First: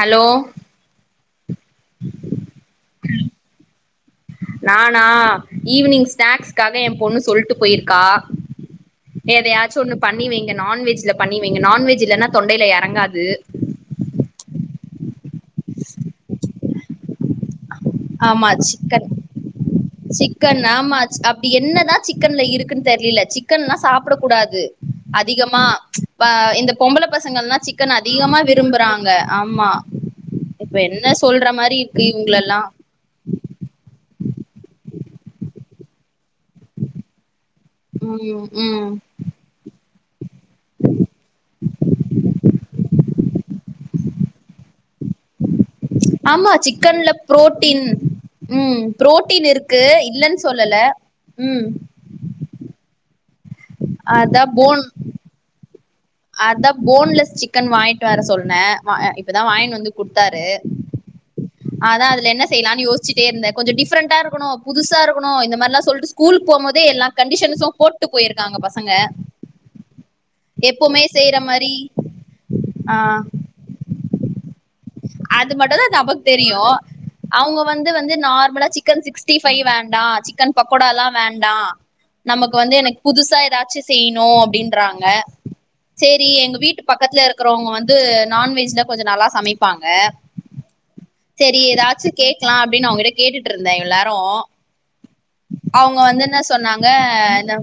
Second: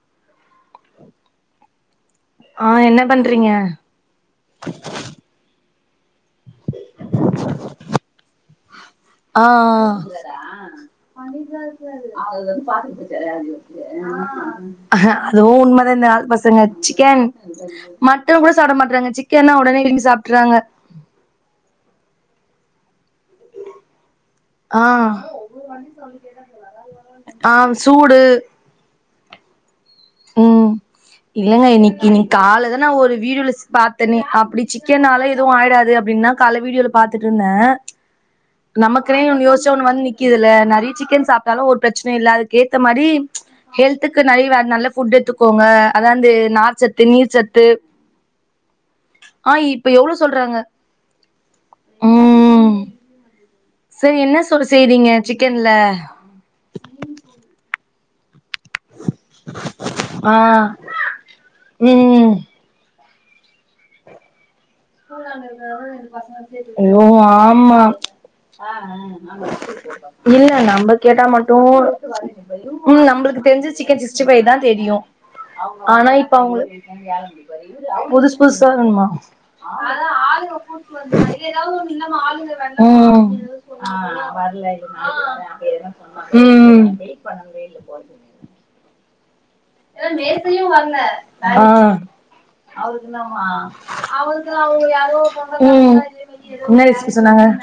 Hello ஆ என்ன பண்றீங்க நானா ஈவினிங் ஸ்நேக்ஸ்காக ஏ பொண்ணு சொல்ட்டு போயிர்க்கா ஆ எதையாச்சு ஒண்ணு பண்ணிவைங்க நான்வெஜ்ல பண்ணி வைங்க நான்வெஜ் இல்லனா தொண்டையில எறங்காது அதுவு உண்மதா இந்த காலத் பசங்க சிக்கன் ஆமா மட்டோங்கூட சாப்ட சிக்கன் மாட்றாங்க சிக்கன்னா ஒடனே விரும்பி சாப்ட்டுறாங்க சிக்கன் ஆமா அப்டி என்னதா சிக்கன்ல இருக்குன் தெரியல சிக்கன்லா சாப்டக்கூடாத் து ஆ அதிகமா பா இந்த பொம்பள ஆ பசங்கள்ளா சிக்கன் சூடு அதிகமா வி ரும்புறாங்க ஆமா உம் இப்ப என்ன சொல்ற இல்லங்க மாரி இருக்கு இன்னைக்கி நி இவுங்களெல்லா கால்லதா நா ஒரு வீடியோல சீ பாத் தனே அப்டி சிக்கன்னால எதுவு ஆயிடாது அப்டின்தா கால வீடியோல பாத்துட்ருந்தே உம் உம் கே ஒன்னு யோசிச்சா ஒன்னு வந் நிக்கிதுல்ல நெறைய சிக்கன் சாப்டாலு ஒரு பிரச்சனையு இல்ல அதுக்கேத்த மாரி ஹெல்த்துக்கு நெறையவ நல்ல ஃபுட் எடுத்துக்கோங்க அதா இந்து நார்ச்சத்து நீர்ச்சத்து உம் புரோட்டீன் ஆ இருக்கு இப்ப இல்லன் சொல்லல உம் உம் செரி என்ன அதா சொலு போன் செய்றீங்க சிக்கன்ல அதா போன்லெஸ் சிக்கன் வாய்ங்ட்டு வர சொல்னே மா அ இப்பதா வாயின் வந்து ஆ குடுத்தாரு ஆதா அதுல ம் என்ன செய்யலானு யோசிச்சிட்டே இருந்தே கொஞ்சொ டிஃப்ரெண்டா இருக்கணூ புதுசா இருக்கணு இந்த மாரில்லா சொல்ட்டு ஸ்கூலுக் போம்போதே ஐயோ எல்லா கண்டிஷனுஸு போட்டு போயிருக்காங்க பசங்க சரி இல்ல நம்ப எப்பவுமே கேட்டா செய்யற மட்டூ மாரி ஆ ம் நம்பளுக்கு தெரிஞ்சது சிக்கன் சிக்ஸ்ட்டீ ஃபை தா தெரியு அது மட்டுந்தா ஆனா நமக்கு இப்ப தெரியு அவங்களு அவங்க வந்து வந்து புதுசு நார்மலா புதுசா சிக்கன் வேணுமா சிக்ஸ்டி ஃபைவ் வேண்டா சிக்கன் பக்கோடாலா வேண்டா நமக்கு வந்து எனக்கு புதுசா உம் ஏதாச்சு செய்யணு அப்டின்றாங்க உம் டு நான்வெஜ்ல கொஞ்சோ நல்லா சமைப் பாங்க செரி எதாச்சு கேக்லா அப்டினு அவங்கட்ட கேட்டுட்ருந்தே இவல்லாரூ ம் அவங்க வந்து என்ன சொன்னாங்க ரெசிபி சொன்னாங்க இன்ன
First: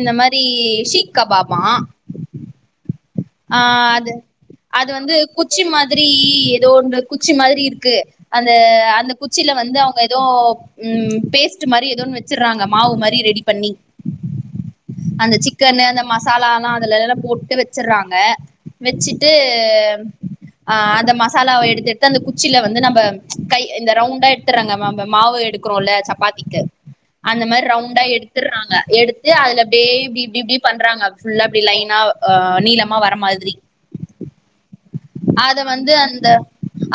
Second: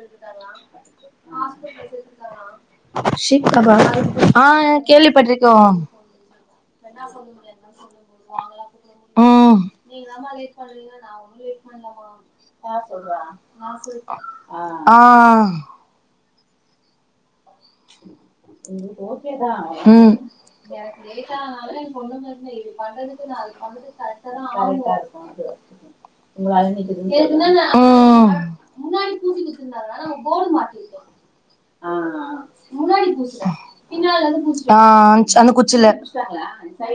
இந்த மாரி ஷீ கபாப் ஆ ஷீக் ஆ கபாப் அது ஆ அது வந்து கேள்விப்பட்டிருக்கோ குச்சி மாதிரி ஏதோ அந்த குச்சி மாதிரி இருக்கு அந்த அந்த குச்சில ம் வந்து அவுங்க ஏதோ ம் பேஸ் ட்டு மாரி ஏதோன் வச்சிறாங்க மாவு மாரி ரெடி பண்ணி ஆ அந்த சிக்கனு அந்த மா சாலா எல்லா அதுல அதுல போட்டு வச்சறாங்க வெச்சிட்டு ம் அ அந்த மசாலாவ எடுத்து எடுத்து அந்த குச்சில வந்து நம்ப கை இந்த ரவுண்டா எடுத்துறாங்க ம மாவ எடு க்குறோல சப்பாத்திக்கு அந்த மாரி ரவுண்டா ம் எடுத்துறாங்க எடுத்து அதுல அப்டே இப்டி இப்டி இப்டி பண்றாங்க ஃபுல்லா அப்டி லைனா அ நீளமா வர மாதிரி ஆ அந்த அத குச்சில வந்து அந்த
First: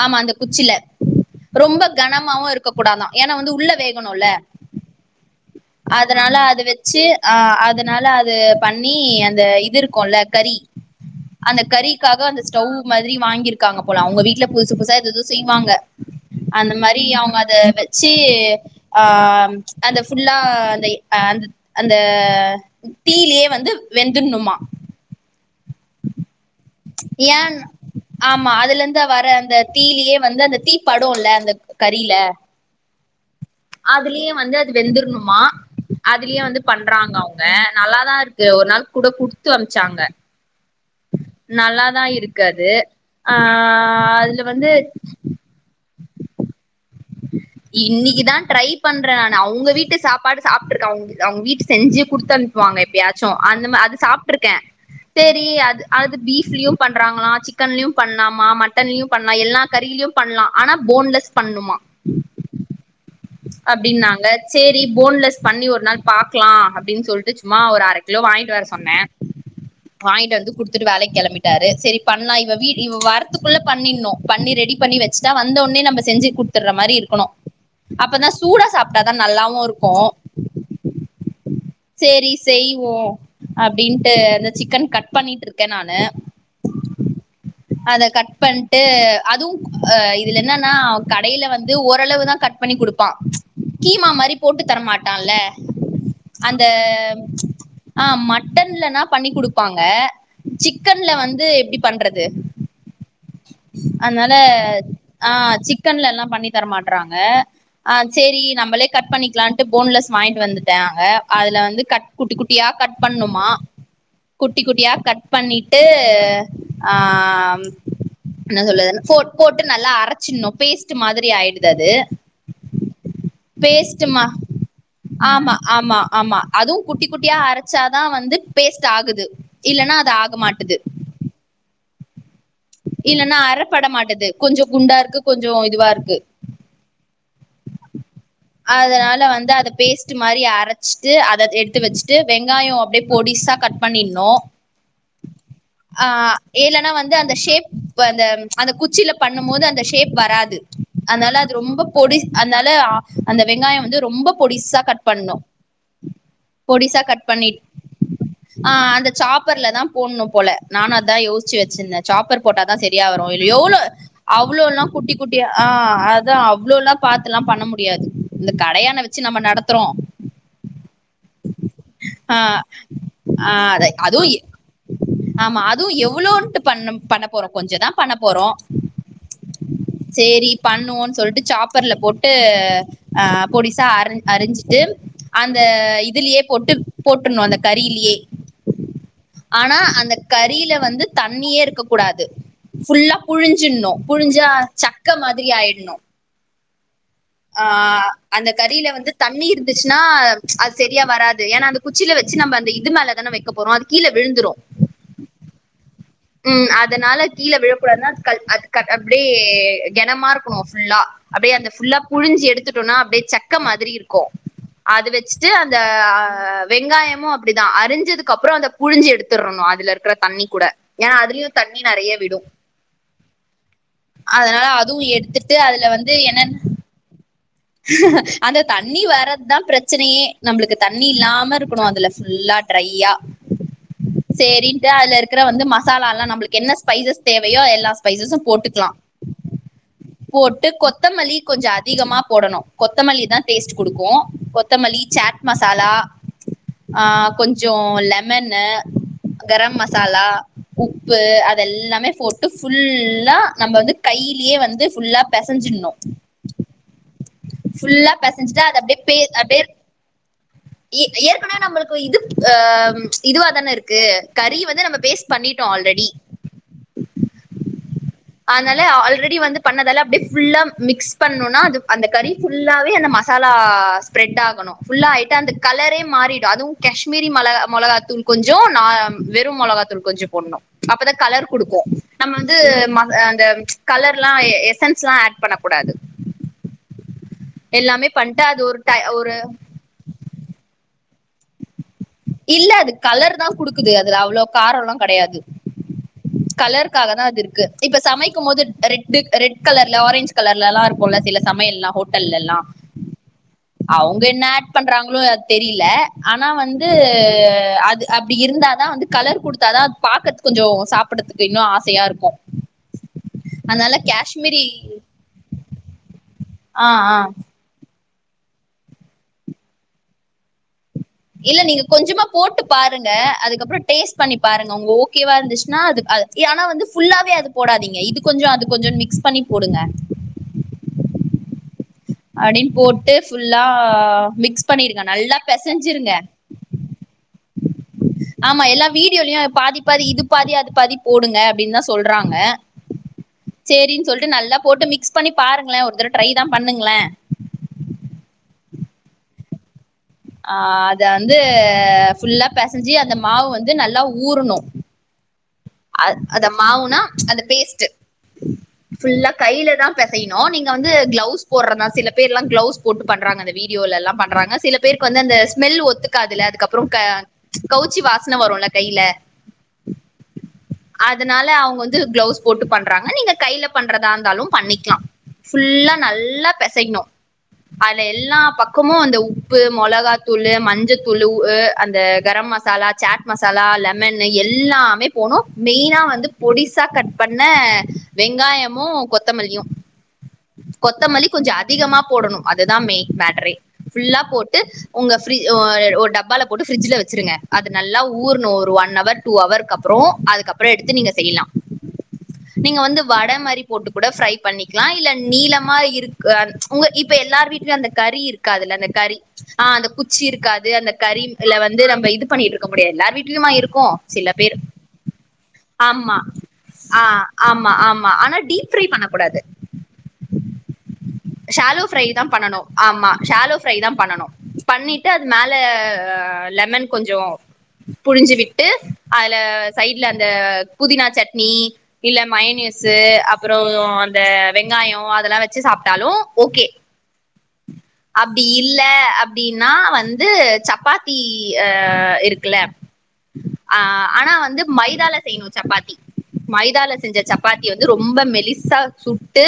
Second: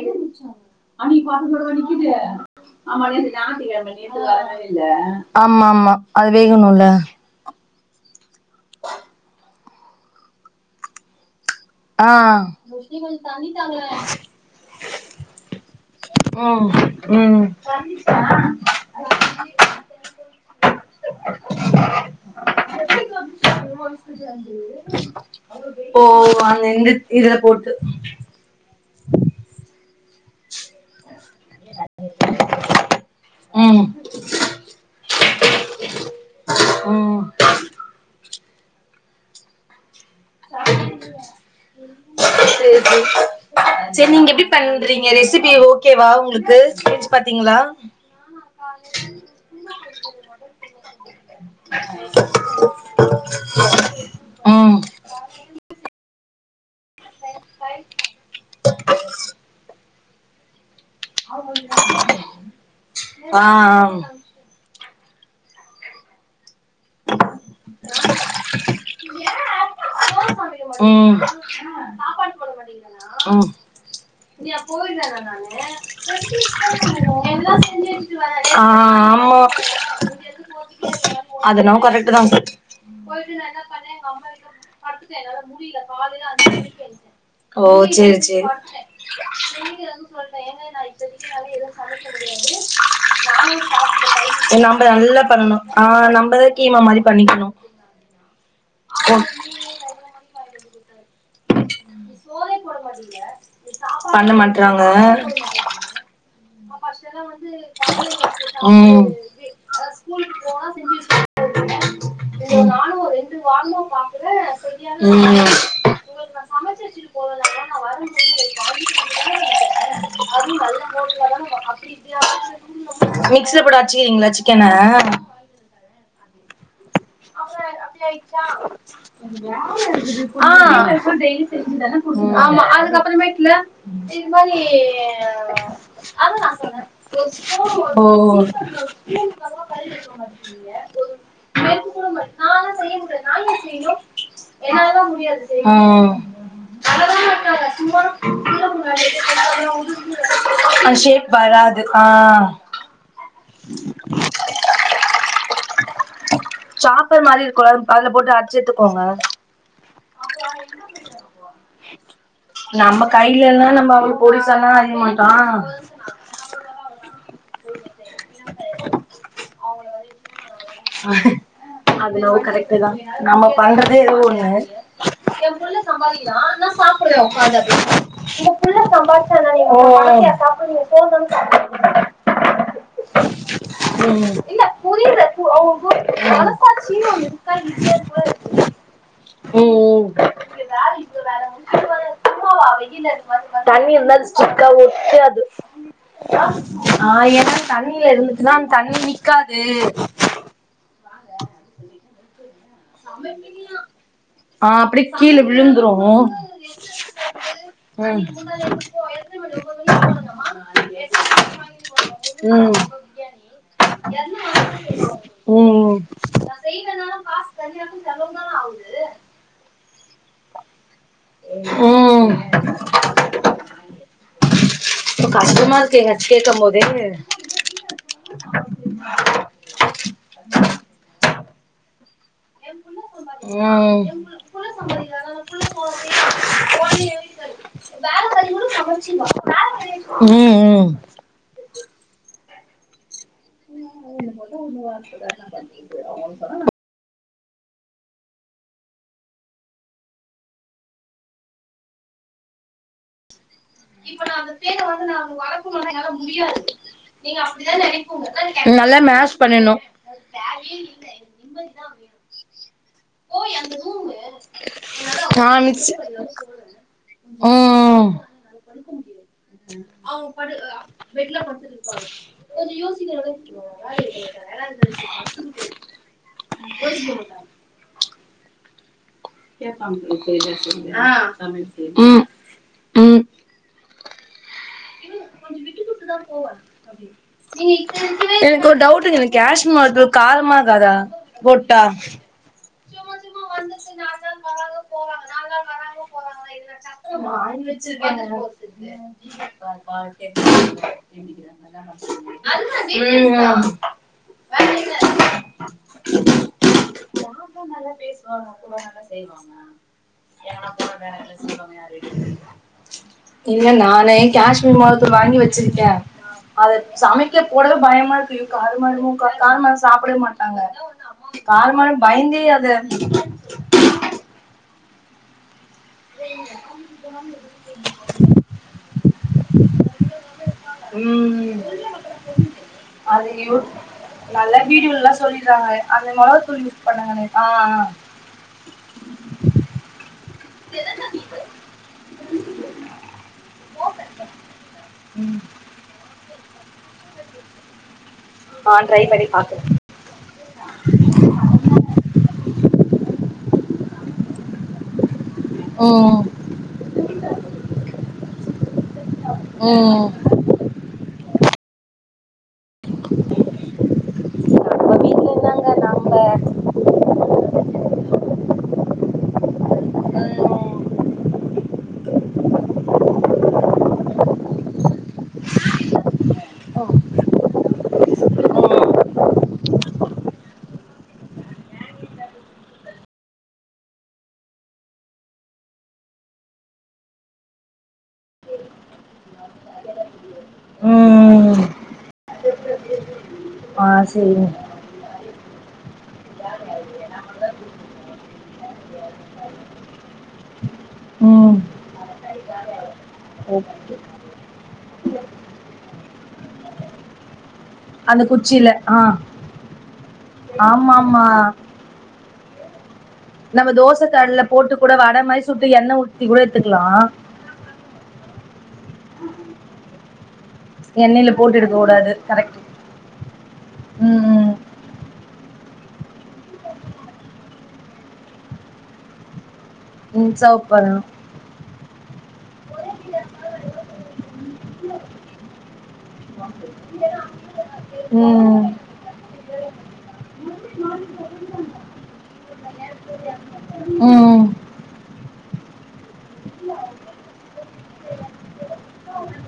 ஆமா அந்த குச்சில அண்ணி பாத்து கூட ரொம்ப நிக்குது கனமாவு இருக்க ஆமா கூடாதா நேத்து ஏன்னா வந்து ஞாயித்து உள்ள கெழம வேகணுல வரமே இல்ல ஆமா ஆமா அது அதனால அத வேகனுல்ல வச்சு ஆ அதனால அது பண்ணி அந்த இது இருக்குல கறி அந்த ஆ கறிக்காக அந்த ஸ்டவ் மாதிரி வாங்கிருக்காங்க போல அவுங்க வீட்ல புதுசு புதுசா எதேதோ செய்வாங்க ம் அந்த மாரி அவுங்க ம் அத வச்சி ஆ அந்த ஃபுட் ல்லா அந்த அந்த அந்த தீய்லே வந்து வெந்துர்னுமா ஓ அந்த இந்த இதுல ஏன் போட்டு ஆமா அதுலந்த வர அந்த தீய்லியே வந்து அந்த தீ படுல்ல அந்த கறியில ம் அதுலேயே வந்து அது வெந்துர்னுமா அதுலயே வந்து பண்றாங்க ம் அவுங்க நல்லாதா இருக்கு ஒரு நாள் கூட குடுத்து அம்ச்சாங்க [unintelligible] இருக்கு அது செரி செரி ஆ செரி நீங்க அதுல எப்டி வந்து பண்றீங்க ரெசிபி ஓகேவா உங்ளுக்கு இன்னிக்கு தா ட்ரை பண்ற நானு அவுங்க வீட்டு சாப்பாடு சாப்ட்ருக்க அவுங்க அவுங் வீட்டு செஞ்சி குடுத் அனுப்புவாங்க எப்யாச்சு அந்த மா அது சாப்ட்ருக்கே ம் செரி அது அது பீஃப்லியு பண்றாங்களா சிக்கன்லியு பண்லாமா மட்டன்லியு பண்லா எல்லா கறிலியு பண்லா ஆனா போன்லெஸ் பண்ணுமா ஆ அப்டின்னாங்க சேரி போன்லெஸ் பண்ணி ஒரு நாள் பாக்லா அப்டின் சொல்ட்டு சும்மா ஒரு அர கிலோ வாய்ங்ட்டு வர சொன்ன ஆ [unintelligible] வாய்ங்கிட்டு வந்து குடுத்துட்டு வேலைக் கெளம்பிட்டாரு சேரி பண்லா இவ வீடு இவ ம் வரத்துக்குள்ள பண்ணினு பண்ணி ரெடி பண்ணி வச்ட்டா வந்தவொனே நம்ம செஞ்சி குட்த்துற மாரி இருக்கனு அப்பதா ஆ சூடா சாப்டாதா ஆமா நல்லாவு இருக்கு அது என்னவோ கரெக்ட் தான் சேரி செய்வோ அப்டின்ட்டு அந்த சிக்கன் கட் பண்ணிட்ருக்கே நானு ஓ அத சேரி கட் சேரி பண்ட்டு அதுவு அ இதுல என்னன்னா கடையில வந்து ஓரளவுதா கட் பண்ணி குடுப்பா கீமா மாரி போட்டு தர நம்ம நல்லா மாட்டால்ல பண்ணணும் ஆ நம்மதா அந்த கீமா மாரி பண்ணிக்கணும் ஆ மட்டன்லனா ஓ பண்ணி குடுப்பாங்க சிக்கன்ல வந்து எப்டி பண்றது பண்ண அதனால மாட்றாங்க ஆ சிக் கன்ல எல்லா பண்ணி தர மாட்றாங்க ஆ சேரி நம்மளே ம் கட் பணிக்லான்ட்டு போன்லெஸ் வாய்ன்ட்டு வந்துட்டேங்க அதுல வந்து கட் குட்டி குட்டியா கட் பண்ணுமா குட்டி குட்டியா கட் பண்ணிட்டு ஆ என்ன சொல்லறதுன் ஃபோட் போட்டு நல்லா அரச்சினு பேஸ்ட் மாதிரி ஆயிடுது அது மிக்ஸில போட்டு பேஸ்ட்டுமா அரச்சுக்கிறீங்ளா சிக்கன ஆமா ஆமா ஆமா அதுவு குட்டி குட்டியா அரச்சாதா வந்து பேஸ்ட் ஆகுது இல்லன்னா அது ஆக ஆ மாட்டுது ஆமா இல்லன்னா அதுக்கப்பறமேட்ல அறப்பட இது மாட்டுது மாதிரி கொஞ்சோ குண்டா இருக்கு கொஞ்சோ இதுவா இருக்கு அதா நா சொன்ன ஓ அதனால வந்து அத பேஸ்ட் மாரி அரச்சிட்டு அத எடுத்து வச்சிட்டு வெங்காயோ அப்டியே பொடிசா கட் பண்ணிடணு என்னலாத ம் ஏலனா வந்து அந்த ஷேப் அந்த அந்த குச்சில பண்ணும்போது அந்த ஷேப் வராது அது ஷேப் அதுனால அது ரொம்ப வராது ஆ பொடி அதுனால அந்த வெங்காயோ வந்து ரொம்ப பொடிசா கட் பண்ணனு பொடிசா சாப்பர் கட் மாரி பண்ணிட் இருக்குல அதுல போட்டு அடிச்சு ஆ எத்துக்கோங்க அந்த சாப் சாப்பர்ல தா போடணு போல நானு அதா யேசிச்சி வச்சிருந்தே சாப்பர் போட்டாதா நம்ம சரியா வரு இல்ல கைலலா எவ்ளோ நம்ம அவ்ளோ பொடிசாலா அவ்ளோல்லா அரிய குட்டி மாட்டோ குட்டியா ஆ அதா அவ்ளோல்லா பாத்து எல்லா பண்ண முடி இந்த கடையான வச்சி நம்ம நடத்துறோ உஹ அது ஆ என்னவோ கரெக்ட் தா நம்ம ஆ அத பண்றதே ஏதோ அதுவு ஒண்ணு ஆமா அதுவு எவ்ளோன்ட்டு பண்ண பண்ண போறோ கொஞ்ச தா பண்ண போறோ சேரி பண்ணுவோன்னு சொல்ட்டு ஓ சாப்பர்ல போட்டு ஆ பொடிசா அர ம், அரிஞ்சிட்டு அந்த இதுலயே போட்டு போட்ருணு அந்த கறிலயே ஆனா ம். அந்த இங்க கறில வந்து தண்ணியே இருக்க கூடாது ஃபுல்லா புழிஞ்சிடணு தண்ணி இருந்தா அது புழிஞ்சா ஸ்டிக்கா சக்க ஒட்டாது மாதிரி ஆயிடணு ஆ அதா என்ன ஆ அந்த கறில வந்து தண்ணி இருந்துச்சின்னா அது சரியா வராது ஏன்னா அந்த குச்சில வச்சி நம்ம அந்த இது மேலதான வைக்க போறோ அது கீழ விழுந்துரு கீழ விழுந்துரு ம் அதனால கீழ விழக்கூடாதுன்னா அது கல் அது அப்டியே கணமா இருக்கணு ஃபுல்லா அப்டியே அந்த ஃபுல்லா புழிஞ்சி ம், எடுத்துட்டோன்னா அப்டியே சக்க மாதிரி இருக்கு அது வச்சிட்டு அந்த போயிடுவோம். ம், ஆ வெங்காயமும அப்டித் அரிஞ்சதுக்கு அப்பறோ அந்த புழிஞ்சி எடுத்துரணு அதுல இருக்குற தண்ணி கூட ஏன்னா அதுலயு தண்ணி நெறையா ம். விடு அதனால அதுவு எடுத்துட்டு அதுல வந்து என்னன் பொது அந்த தண்ணி வர்றதுதா பிரச்சனையே நம்மளுக்கு தண்ணி இல்லாம இருக்கணு அதுல ஃபுல்லா ட்ரையா ம் சேரின்னுட்டு அதுல இருக்குற வந்து மசாலால்லா நம்மளுக்கு என்ன ஸ்பைசஸ் தேவையோ எல்லா ஸ்பைசசு போட்டுக்கலா போட்டு ம் கொத்தமல்லி கொஞ்சோ அதிகமா போடணு கொத்தமல்லி தா டேஸ்ட் குடுக்கு கொத்தமல்லி சாட் மசாலா ஆ கொஞ்சோ லெமன்னு கரம் மசாலா உப்பு அதெல்லாமே போட்டு ஃபுல்லா நம்ம வந்து கையிலயே வந்து ஃபுல்லா பெசஞ்சிடணு ஃபுல்லா பெசஞ்சுட்டா அது நல்லா அப்டியே பே மேஷ் அப்டியே பண்ணிர்னு ஏ ஏற்கனவே நம்மளுக்கு இது ஆ இதுவா தான இருக்கு கறிய வந்து நம்ம பேஸ்ட் ஆ பண்ணிட்டோ மிக்ஸ் ஆல்ரெடி ம் அதனால ஆல்ரெடி வந்து பண்ணதெல்லா அப்டியே ஃபுல்லா மிக்ஸ் பண்ணும்னா அது அந்த கறி ஃபுல்லாவே அந்த மசாலா ஸ்ப்ரெட் ஆகணும் ஃபுல்லா ஆயிட்டு அந்த கலரே மாறிடும் அதுவும் காஷ்மிரி மெளகா மொளகாத்தூள் கொஞ்சம் நா வெறும் மெளகாத்தூள் கொஞ்சம் போடணும் அப்பதான் கலர் குடுக்கும் ம் நம்ம வந்து ம் அந்த அந்த கலர் எல்லாம் எசன்ஸ்ல்லாம் ஆட் பண்ணக்கூடாது போ பண்ட்டு அது எனக்கு ஒரு டை டவுட்டுங்க இந்த ஒரு கஷ்மிரி மிளகாத்தூள் காரமாகாதா போட்டா இல்ல அது கலர் தான் குடுக்குது அதுல அவ்வளவு காரம்ல்லா கெடையாது கலருக்காக தான் அது இருக்கு இப்ப ம் சமைக்கும் போது ரெட்டு ரெட் கலர்ல ஆரஞ்ச் கலர்லலாம் இருக்கும்ல்ல சில சமையல்லாம் ஹோட்டல்ல எல்லாம் அவுங்க என்ன ஆட் பண்றாங்களோ அது தெரியல ஆனா வந்து ந்து அது அப்படி இருந்தாதான் வந்து கலர் குடுத்தாதான் அது பாக்குறதுக்கு கொஞ்சம் சாப்புடுறதுக்கு இன்னும் ஆசையா இருக்கும் இல்ல நானே காஷ்மீர் மொளகாத்தூள் வாங்கி வச்சிருக்கே அத ஆ ஆ சமைக்க போடவே பயமா இருக்கு ஐயோ காரமா ஆயிருமோ காரமா சாப்டவே மாட்டாங்க இல்ல நீங்க காரமான கொஞ்சமா பயந்தே போட்டு அத பாருங்க அதுக்கப்புறம் டேஸ்ட் பண்ணி பாருங்க உங்க ஓகேவா இருந்துச்சுன்னா அது அது ஆனா வந்து ஃபுல்லாவே அது போடாதீங்க இது கொஞ்சம் அது கொஞ்சம் மிக்ஸ் பண்ணி போடுங்க உம் அப்டின்னு போட்டு அது யோ ஃபுல்லா நல்ல மிக்ஸ் பண்ணிருங்க வீடியோல்லலாம் நல்லா சொல்லி இருந்தாங்க அந்த பெசஞ்சிருங்க மொளகாத்தூள் பண்ணுங்கன்னு ஆ ஆ ஆமா எல்லா வீடியோலையும் அ பாதி பாதி இது பாதி அது பாதி போடுங்க அப்படின்னு தா சொல் சொல்றாங்க சேரின்னு சொல்ட்டு நல்லா போட்டு மிக்ஸ் பண்ணி பாருங்கள ஒரு தட ட்ரை தான் பண்ணுங்களே ஆ ட்ரை பண்ணி பாக்குற ஆ அத வந்து ஃபுல்லா பெசஞ்சு அந்த மாவு வந்து நல்லா ஊறணும் அ ம் அத மாவுனா அந்த பேஸ்ட்டு ஃபுல்லா கையில தா ம் பெசையனு னு நீங்க வந்து கிளவுஸ் போட்றதான் சில பேர் எல்லாம் கிளவுஸ் போட்டு பண்றாங்க அந்த வீடியோலல்லாம் பண்றாங்க சில பேருக்கு வந்து வீட்ல அந்த இருந்தாங்க ஸ்மெல் நாம்ப ஒத்துக்காதுல அதுக்கப்புறம் க கவுச்சி வாசன வரும்ல கையில அதுனால அவுங்க வந்து கிளவுஸ் போட்டு பண்றாங்க நீங்க கையில பண்றதா இருந்தாலும் பண்ணிக்கலாம் ஃபுல்லா நல்லா பெசையணும் அதுல எல்லா பக்கமும் அந்த உப்பு மொளகாத்தூளு மஞ்சத்தூளு அந்த கரம் மச மசாலா சேட் மசாலா லெமன் எல்லாமே போனும் மெயினா வந்து பொடிசா கட் பண்ண வெங்காயமும் கொத்தமல்லியும் அ [inaudible] கொத்தமல்லி கொஞ்சம் அதிகமா போடணும் அதுதான் மெய்ன் மேட்ரே ஆ ஃபுல்லா சேரிங்க போட்டு உங்க ப்ரிட்ஜ் ஒரு டப்பால போட்டு ப்ரிட்ஜ்ல வச்சிருங்க அது நல்லா ஊரணும் ஒரு ஒன் அவர் டூ அவர்க்கப்புறம் அப்புறம் அதுக்கப்புறம் எடுத்து நீங்க செய்யலாம் ம் நீங்க வந்து வட மாதிரி போட்டு கூட ப்ரை பண்ணிக்கலாம் இல்ல நீளமா இரு க்க உங்க இப்ப எல்லார் வீட் அந்த கறி குச்சில இருக்காதுல்ல அந்த ஆ கறி ஆ அந்த குச்சி இருக்காது அந்த ஆமா ஆமா கறில்ல வந்து நம்ம இது பண்ணிகிட்டு இருக் க்க முடியாது எல்லார் வீடலயுமா நம்ம இருக்கும் தோச சில கல்ல பேர் போட்டு கூட வட மாதிரி சுட்டு எண்ண ஆமா ஊத்தி கூட எடுத்துக்கலாம் ஆ ஆமா ஆமா ஆனா டீப் ப்ரை பண்ணக் கூடாது எண்ணெயில போட்டு எடுக்க ஷலோ ப்ரை கூடாது தான் கரெக்ட் பண்ணனும் ஆமா ஷலோ ப்ரை தான் ம் பண்ணனும் ம் பண்ணிட்டு அது மேல லெமன் கொஞ்சம் புழிஞ்சு விட்டு அதுல சைட்ல அந்த ம் சர்வ் பண்ணணு புதினா சட்னி இல்ல மயனிஸ்ஸு. அப்புறம் அந்த வெங்காயம் அதெல்லாம் வச்சு சாப்பிட்டாலும் ஓகே அப்படி ம் இல்ல அப்படின்னா வந்து சப்பாத்தி அ இருக்குல ஆ ஆனா ம் வந்து மைதால செய்யணும் சப்பாத்தி மைதால செஞ்ச சப்பாத்தி வந்து ரொம்ப மெலிசா சுட்டு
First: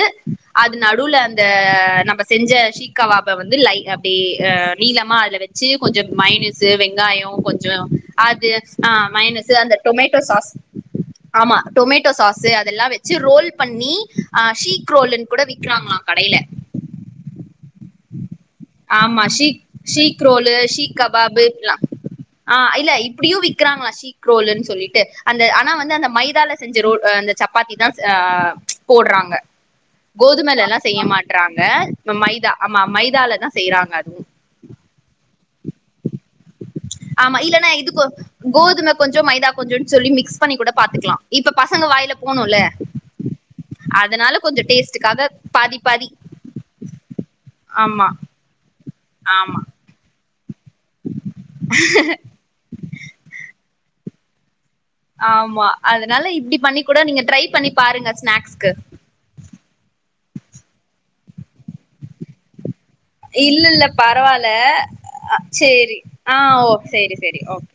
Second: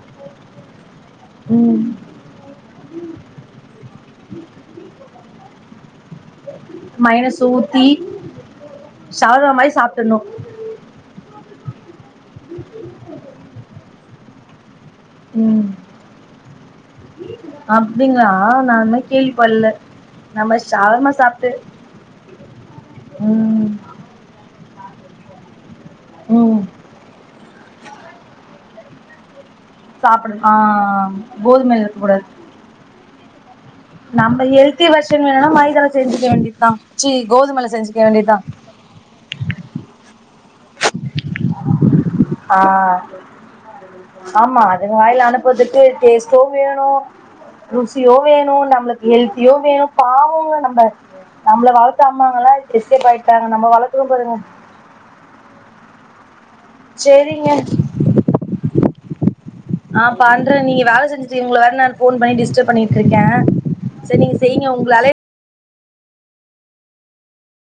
அது நடுல அந்த ம் நம்ம செஞ்ச ஷீக்கவாப வந்து லை அப்படியே நீளமா அதுல வச்சு கொஞ்சம் மைனுயனி வெங்காயம் மைனஸ் கொஞ்சம் ஊத்தி அது ஆ மைனஸ் ஷவர்மா மாரி அந்த சாப்ட்றணு டொமேட்டோ சாஸ் ஆமா டொமேட்டோ சாஸு அதெல்லாம் வச்சு ரோல் பண்ணி அ ஷீக் ரோல்ன்னு கூட விக்கிறாங்களாம் கடையில அப்படிங்களா நான் அது மாறி ஆமா கேள்வி ஷீக் படல ஷீக் ரோலு நம்ம ஷீக் சவர்மா கபாபு சாப்பிட்டு ஆ இல்ல இப்படியும் விக்கிறாங்களா ஷீ ரோலன்னு சொல்லிட்டு அந்த ஆனா வந்து அந்த மைதால ம் செஞ்ச ரோ அந்த சப்பாத்தி தான் அ போடுறாங்க சாப்டணு ஆ கோதுமைல எல்லாம் செய்ய மாட்டறாங்க கோதுமைல இருக்க இந்த கூடாது மைதா ஆமா மைதால தான் செய்யறாங்க அதுவு நம்ம ஹெல்த்தி வர்ஷன் வேணும்னா மைதாை செஞ்சுக்க வேண்டியதுதான் ஆமா இல்லன்னா இதுக்கு கோதும கொஞ்சம் மைதா கொஞ்சம் சொல்லி மிகஸ் பண்ணி கூட பாத்துக்கலாம் இப்ப பசங்க வாயில போணும்ல ஆ அதனால ஆமா கொஞ்சோ அதுங்க டேஸ்ட்டுக்காக வாயில பாதி அனுப்புறதுக்கு பாதி டேஸ் யும் வேணும் ஆமா ருசியும் வேணும் நம்மளுக்கு ஆமா ஹெல்த்தியும் வேணும் பாவங்க நம்ம நம்மள வளத்த அம்மாங்கல்லாம் பிக்கப் ஆயிட்டாங்க நம்ம வளத்துறம் பாருங்க ஆமா அதனால இப்படி பண்ணி கூட நீங்க ட்ரை சேரிங்க பண்ணி பாருங்க ஸ்நாக்ஸ்க்கு ஆ பண்றேன் நீங்க வேல செஞ்சுட்டு இருக்கவங்கள வேற நான் ஃபோன் பண்ணி டிஸ்டப் பண்ணின் இல்ல இல்ல பரவால சரி ஆ ஓ சரி சரி ஓகே